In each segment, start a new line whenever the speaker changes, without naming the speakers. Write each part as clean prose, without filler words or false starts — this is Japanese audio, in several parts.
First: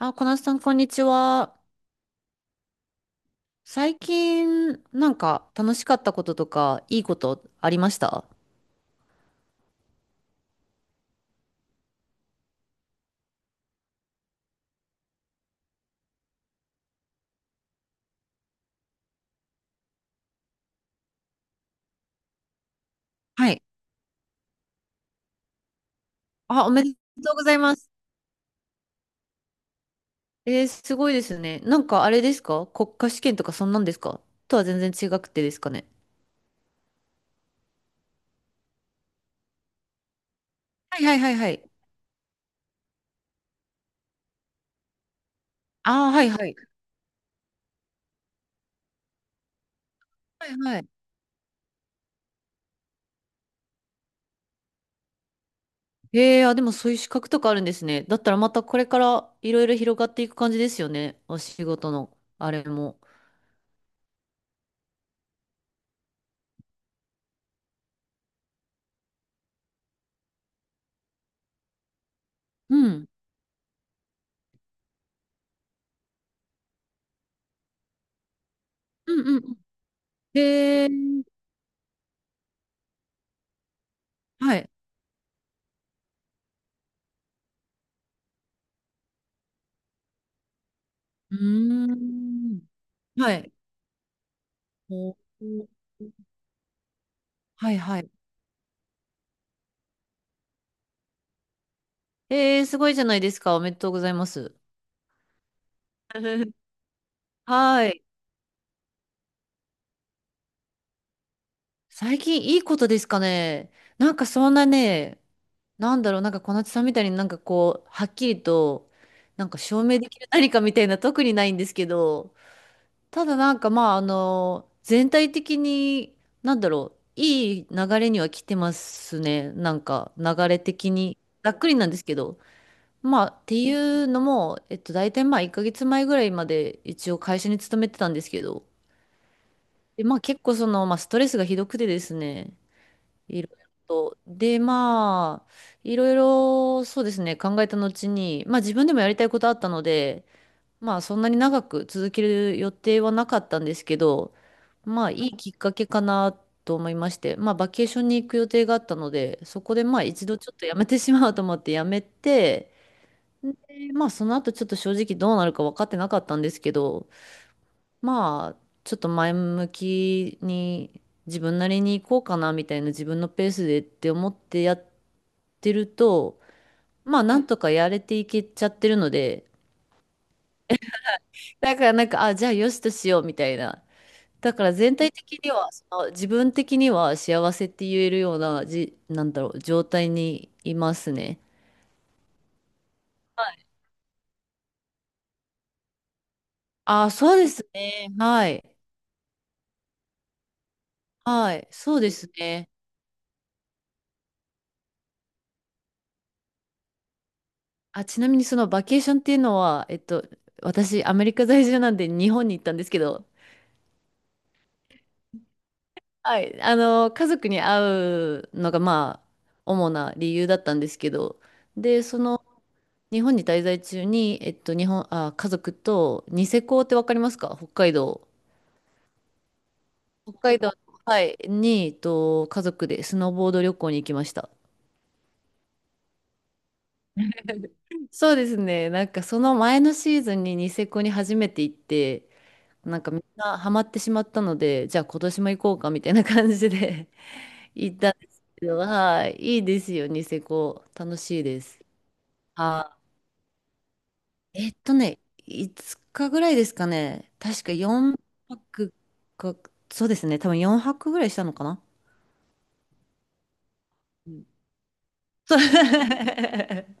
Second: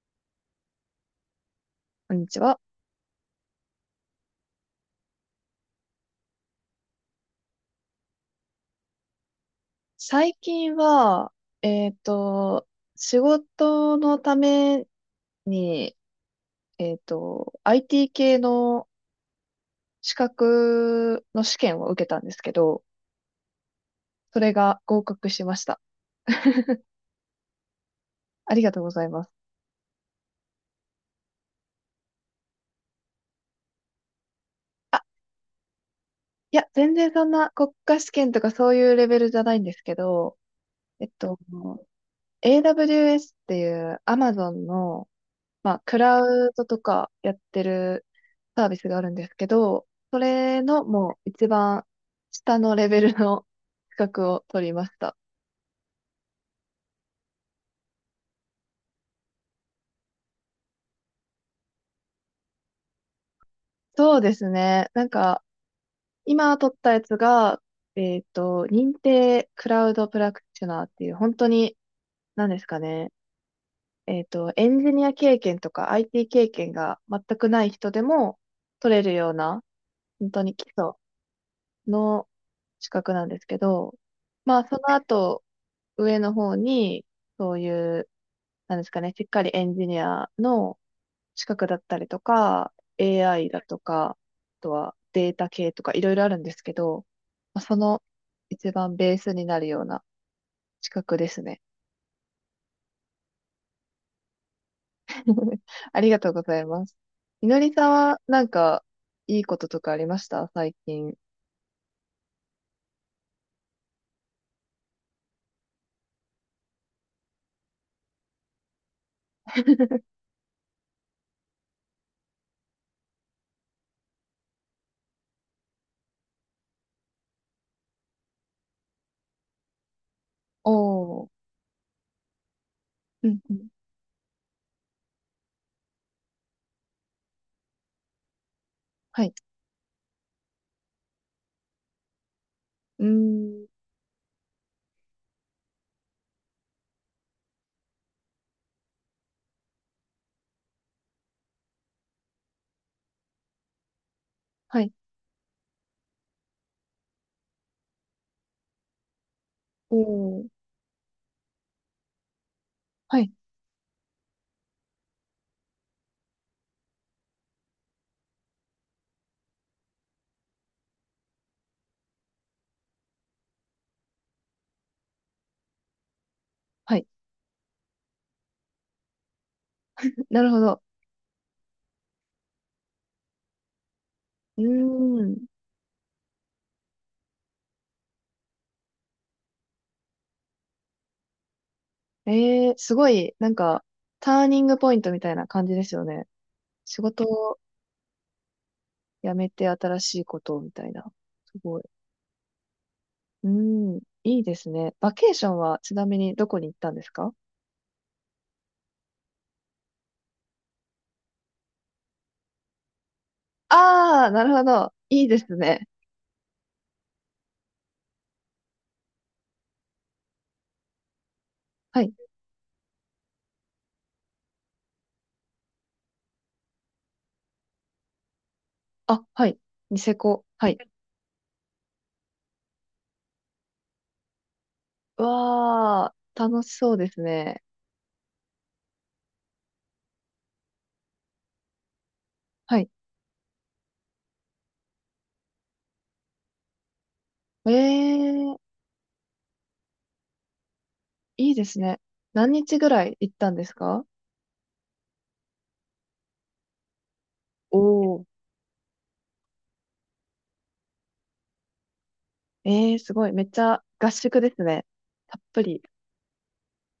あ、小夏さん、こんにちは。
こんにちは。
最近、楽しかったこととか、いいことありました？
最近は、えっと、仕事のために、IT 系の資格の試験を受けたんですけど、
はい。
それが合格しました。
あ、おめでとうございます。
ありがとうございます。
すごいですね。あれですか？国家試験とか、そんなんですか？とは全然
あ、
違くてですかね。
いや、全然そんな国家試験とかそういうレベルじゃないんですけど、
はい
えっ
はいはい
と、
はい。
AWS っていう Amazon のまあ、ク
あー
ラ
はいは
ウ
い。
ドとかやってるサービスがあるんですけど、そ
はい
れ
は
の
い。
もう一番下のレベルの資格を取りました。
えー、あ、でもそういう資格とかあるんですね。だったらまたこれからいろいろ広がっていく感じですよね。お仕事の、あれも。
そうですね。なんか、今取ったやつが、認定クラウドプラクティショナーっていう、本当に、何です
う
か
ん。
ね。エンジニア経験とか IT 経験が全くない人でも取れる
うん
よう
うんうん。
な、本当に基
え
礎
ー、
の資格なんですけど、
は
まあ、
い。
その後、上の方に、そういう、なんですかね、しっかりエンジニアの
う
資格だっ
ー
たりと
ん。
か、
は
AI
い。
だとか、あとは
お
データ
ー
系とかいろいろあるんですけど、まあ
は
そ
いは
の
い。
一番ベースになるような資格ですね。
えー、すごいじゃないですか。おめでとうございます。
ありがとうご ざいます。みのりさ
は
ん
い。
はなんかいいこととかありました最近？
最近いいことですかね。なんかそんなね、なんだろう、小夏さんみたいにはっきりと、証明できる何かみたいな特にないんですけど、ただ全体的に、いい流れには来てますね。なんか流れ的に。
おー。
ざっくりなんですけど。
うん
っ
う
て
ん。
いうのも、大体まあ、1ヶ月前ぐらいまで一応会社に勤めてたんですけど、
はい。
で、結構その、まあ、ストレスがひどくてですね、
うー
いろい
ん。
ろと。で、いろいろ、そうですね、考えた後に、自分でもやりたいことあったので、そんなに長く続ける予定はなかったんですけど、
はい。
いいきっかけかなと思いまして、バケーションに行く予定があったので、そこで一度
お
ちょっと
ー。
やめてしまおうと思ってやめて、
はい。
で、その後ちょっと正直どうなるか分かってなかったんですけど、ちょっと前向きに自分なりに行こうかなみたいな、自分のペースでって思ってやってると、
はい。
なんとかやれていけちゃってるので、
なるほど。
だからあ、じゃあよしとしようみたいな。だ
う
から全体
ー
的
ん。
には、その自分的には幸せって言えるような、状態にいますね。
ええ、すごい、
は
なん
い。
か、ターニングポイントみたいな感じですよね。仕
あ、
事
そうで
を
すね。はい。
辞めて新しいことをみたいな。す
はい。
ごい。
そうですね。
うん、いいですね。バケーションはちなみにどこに行ったんですか？
あ、ちなみにそのバケーションっていうのは、私、アメリカ在住なんで日本に行ったんですけど、
ああー、なるほど。いいですね。
はい、あの、家族に会うのが、主な理由だったんですけど、
は
で、
い。
その、日本に滞在中に、えっと、日本、あ、家族と、ニセコってわかりますか？北海道。
あ、はい。ニセ
北
コ。
海
は
道、
い。
はい、に、家族でスノーボード旅行に行きました。
うわあ、楽しそうですね。
そうですね。その前のシーズンにニセコに初めて行って、
はい。
みんなハマってしまったので、じゃあ今年も行こうかみたいな感じで 行ったんです
え
け
え、
ど、はい、いいですよ、ニセコ。楽しい
いい
で
で
す。
すね。何日ぐ
あ、
らい行ったんですか？
えっとね、5日ぐらいですかね。確か
お
4
おー。
泊か、そうですね、多分4泊ぐらいしたのかな。
ええ、すごい。めっちゃ合
う
宿
ん、
ですね。たっ
そう。
ぷり。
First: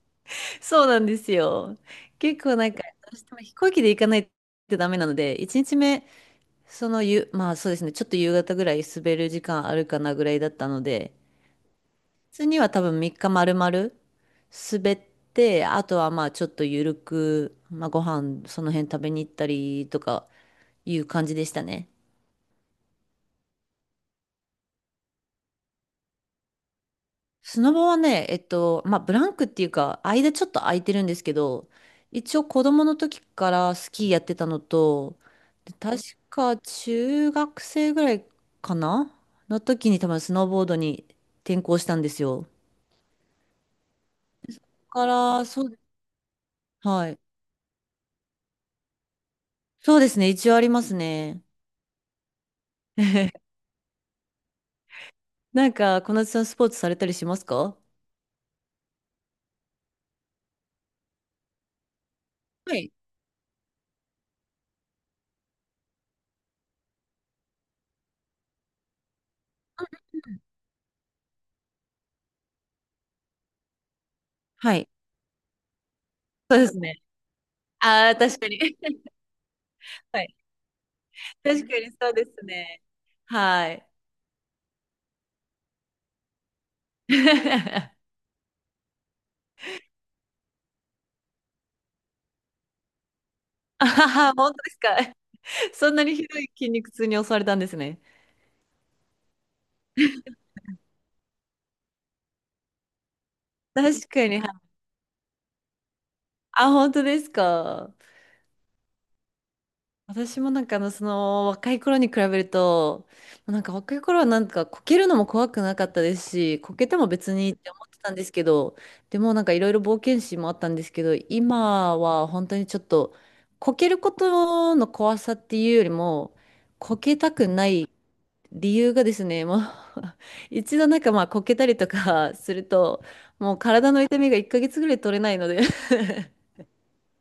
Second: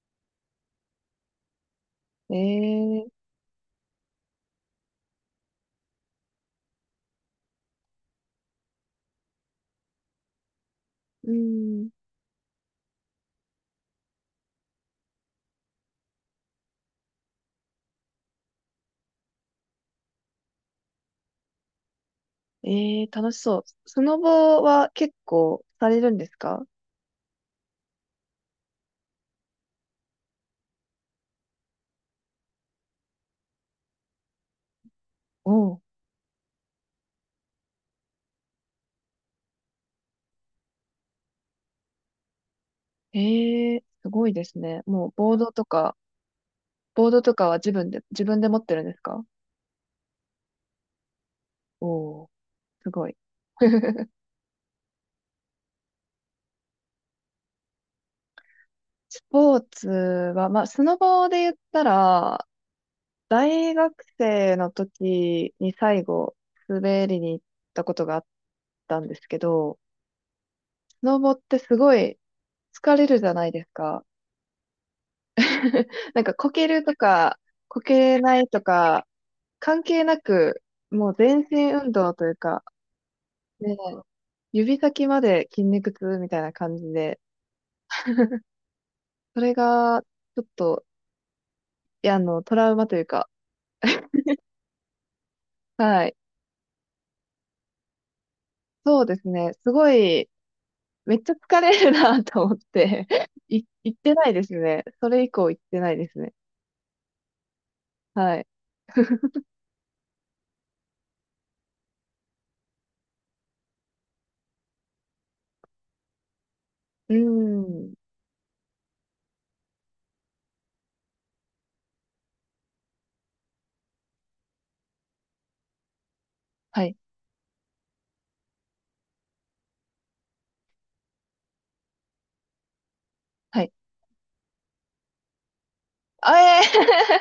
そうなんですよ。結構なんか、
え
どう
え、
しても飛行機で行かないとダメなので、1日目、そのゆ、まあそうですね、ちょっと夕方ぐらい滑る時間あるかなぐらいだったので、
うん。
普通には多分3日丸々滑って、あとはちょっとゆるく、ご飯その辺食べに行ったりとかいう感じでしたね。
ええ、楽しそう。スノボは結構されるんですか？
スノボはね、ブランクっていうか、間ちょっと空いてるんですけど、一応子供の時からスキーやってたのと、で
おう。
確か中学生ぐらいかなの時に多分スノーボードに転向したんですよ。だ
ええ、すごいですね。
か
もうボー
ら、
ド
そ
と
う、
か、ボ
は
ー
い。
ドとかは自分で、自分で持ってるんですか？
そうですね、一応ありますね。
おおう。すごい。
なんか、小夏さんスポーツされたりしますか？
スポーツは、まあ、スノボで言ったら、
はい。
大学生の時に最後、滑りに行ったことがあったんですけど、スノボってすごい疲れるじゃないですか。
はい。
なんかこ
そう
け
です
ると
ね。
か、こ
ああ、
けな
確か
い
に。
とか、関係な
はい。
く、もう全
確
身
か
運
にそ
動
う
と
で
いう
す
か、
ね。は
ね、
い。
指先まで筋肉痛みたいな感じで、それが、ちょっと、いや、あの、トラウマというか、
あはは、本当ですか？そんな
は
に
い。
ひどい筋肉痛に襲われたんですね。
そうですね。すごい、めっちゃ疲れるなと思って、い、行っ
確
て
か
ない
に。
ですね。それ以降行ってないですね。
あ、本当ですか？
はい。
私もその若い頃に比べると、若い頃はこけるのも怖くなかったですし、こけても
うー
別にって思っ
ん。
てたんですけど、でもいろいろ冒険心もあったんですけど、今は本当にちょっと、こけることの怖さっていうよりも、
はい。
こけたくない理由がですね、もう 一度こけたりとかすると、もう
はい。
体の痛みが1ヶ月ぐらい取れないので、
あえ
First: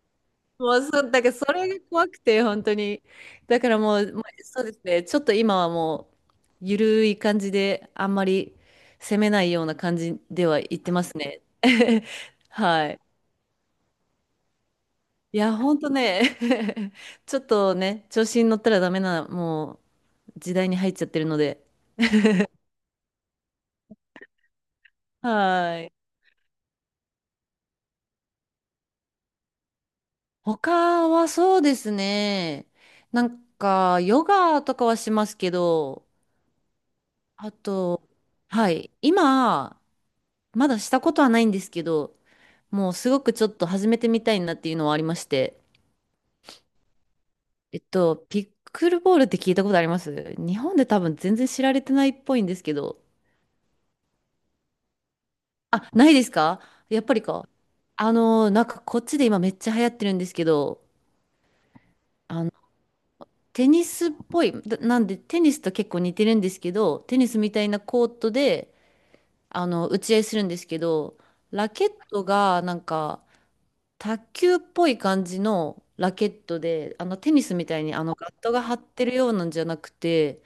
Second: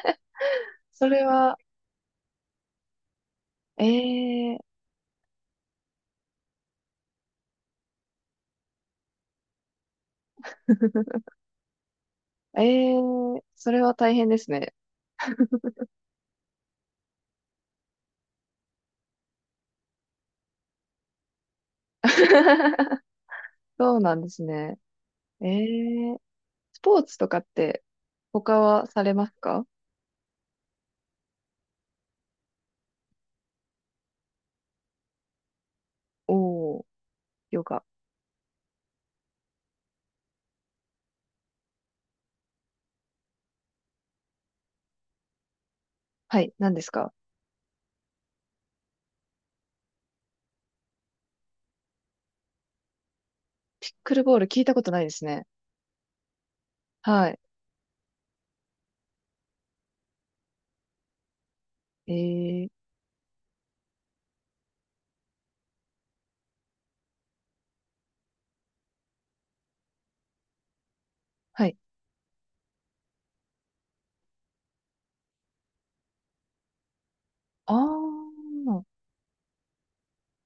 ー。
もう そ
そ
う、だ
れ
からそ
は、
れが怖くて、本当に。だから
え
もう、まあそう
ー、
ですね、ちょっと今はもう、ゆるい感じで、あんまり攻めないような感じでは言ってます ね。
え
はい。
ー、それは大変ですね。
いや、本当ね、ちょっとね、調子に乗ったらダメな、もう、時代に入っちゃってるので。
そうなんですね。え
はい。
ー。スポーツとかって他はされますか？
他はそうですね、ヨガとかはしますけど、
おー、
あ
ヨガ。
と、はい。今、まだしたことはないんですけど、もうすごくちょっと始めてみたいなっていうのはありまして、
はい、何ですか？
ピックルボールって聞いたことあります？日本で多分全然知られてないっぽいんですけど、
ピックルボール聞いたことないですね。
あ、ないですか？やっぱり
はい。
か。こっちで今めっちゃ流行ってるんですけど、
え
あの、
ー、
テニスっぽい、だなんでテニスと結構似てるんですけど、テニスみたいなコートで、あの、打ち合いするんですけど、
は
ラ
い。
ケットがなんか、卓球っぽい感じのラケットで、あのテニスみ
あ
たいにあのガットが張っ
ー、
てるようなんじゃなくて、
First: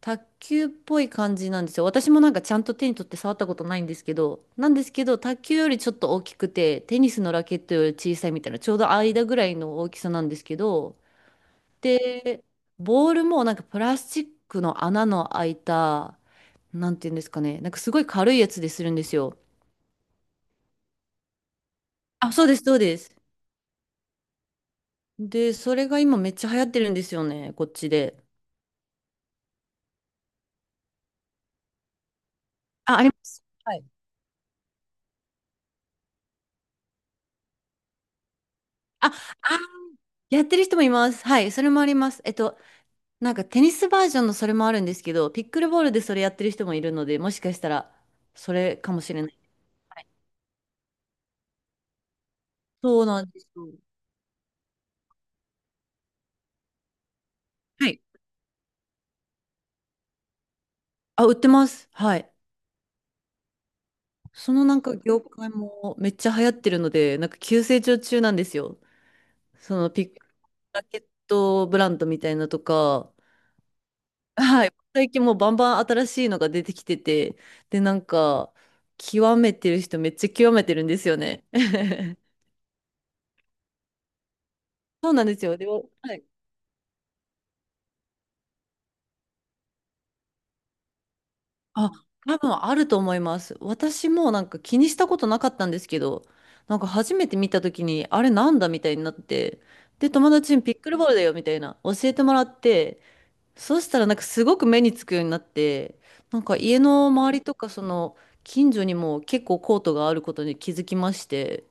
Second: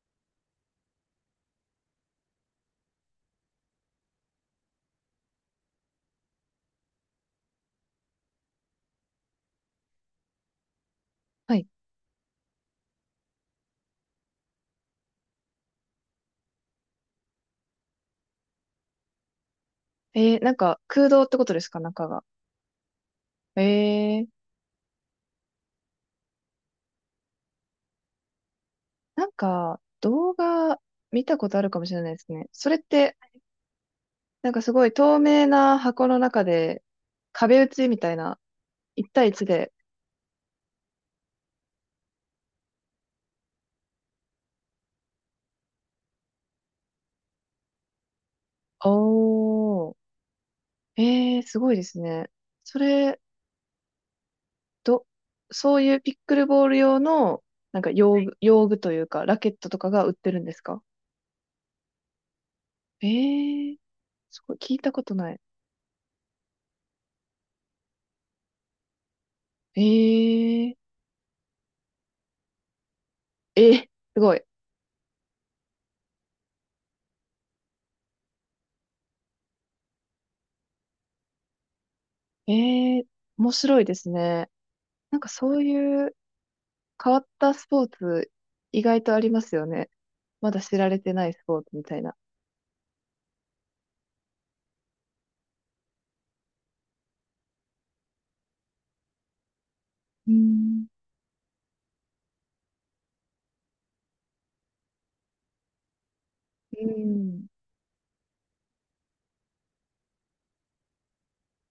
卓球っぽい感じなんですよ。私もなんかちゃんと手に取って触ったことないんですけど、卓球よりちょっと大きくて、テニスのラケットより小さいみたいな、ちょうど間ぐらいの大きさなんですけど、
はい。
で、ボールもなんかプラスチックの穴の開いた、なんていうんですかね、なんかすごい軽いやつでするんですよ。
えー、なんか空洞ってことですか中が？
あ、そうです、そうです。
えー、
で、それが今めっちゃ流行ってるんですよね、こっちで。
なんか動画見たことあるかもしれないですね。それっ
あ、ありま
て、
す。はい。
なんかすごい透明な箱の中で壁打ちみたいな、
あ、
一対一
あ、
で。
やってる人もいます。はい、それもあります。テニスバージョンのそれもあるんですけど、ピックルボールでそれやってる人もいるので、もしかしたらそれ
お
かもしれない。
ー、えー、すごいですね。そ
そう
れ、
なんですよ。
ど、そういうピックルボール用の、なん
は
か
い。
用具、用具というか、ラケットとかが売ってるんですか？
あ、売ってます。はい。
えー、す
そ
ごい、
の
聞
な
い
ん
た
か
こと
業
ない。
界もめっちゃ流行ってるので、なんか急成長中なんですよ。そ
え
のピック
ー、
ラケットブランドみたいなとか、
えー、すごい。
はい。最近もうバンバン新しいのが出てきてて、で、なんか、極めてる人めっちゃ極めてるんですよね。
えー、面白いですね。
そう
なん
なん
か
ですよ。
そう
で、は
いう
い。
変わったスポーツ、意外とありますよね。まだ知られてないスポーツみ
あ、
たいな。
多分あると思います。私もなんか気にしたことなかったんですけど、なんか初めて見た時に、あれなんだみたいになって、で、友
う
達にピッ
ん。
クルボールだよみたいな教えてもらって、そうしたらなんかすごく目につくようになって、なんか家
う
の周り
ん。
とかその近所にも結構コートがあることに気づきまして、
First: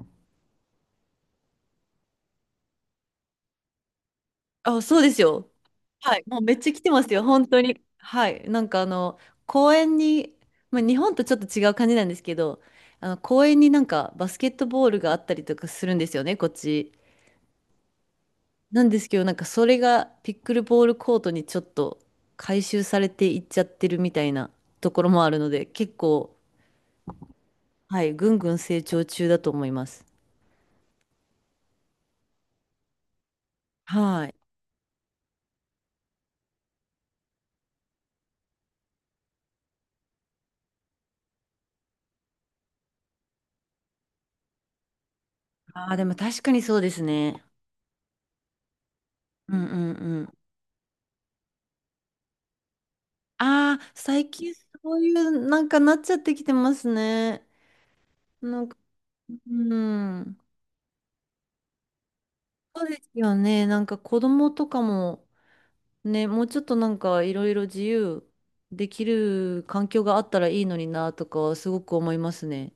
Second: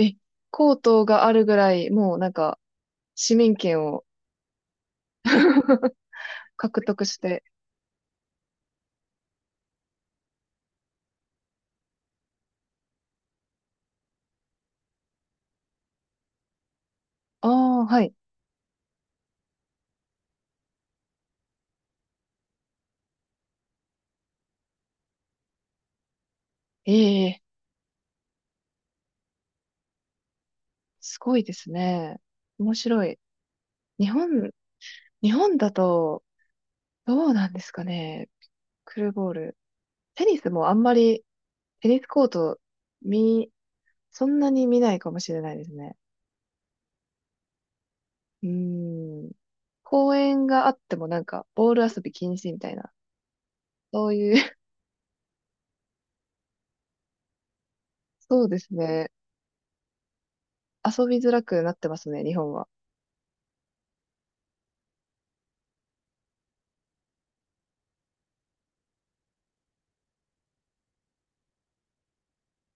え、コートがあるぐらい、もうなんか、市民権を
あ、そうですよ。はい。もうめっちゃ
獲
来てま
得
す
し
よ、
て。
本当に。はい。なんかあの、公園に、まあ、日本とちょっと違う感じなんですけど、あの、公園になんかバスケットボールがあったりとかするんですよね、こっち。
ああ、はい。
なんですけど、なんかそれがピックルボールコートにちょっと回収されていっちゃってるみたいなところもあるので、結構、
ええ、
はい、ぐんぐん成長中だと思います。
すごいですね。面白い。日
はい。
本、日本だと、どうなんですかね。クルーボール。テニスもあんまり、テニスコート、見、そんなに見ないかもしれないです
あ
ね。
あ、でも確かにそうですね。
うーん。
うんうん
公
うん。
園があってもなんか、ボール遊び禁止みたいな。
ああ、
そう
最
い
近
う
そういうなんかなっちゃってきてますね。
そうで
なん
す
か、
ね。
うん。
遊びづらくなってますね、日本は。
そうですよね。なんか子供とかもね、もうちょっとなんかいろいろ自由できる環境があったらいいのになとかはすごく思いますね。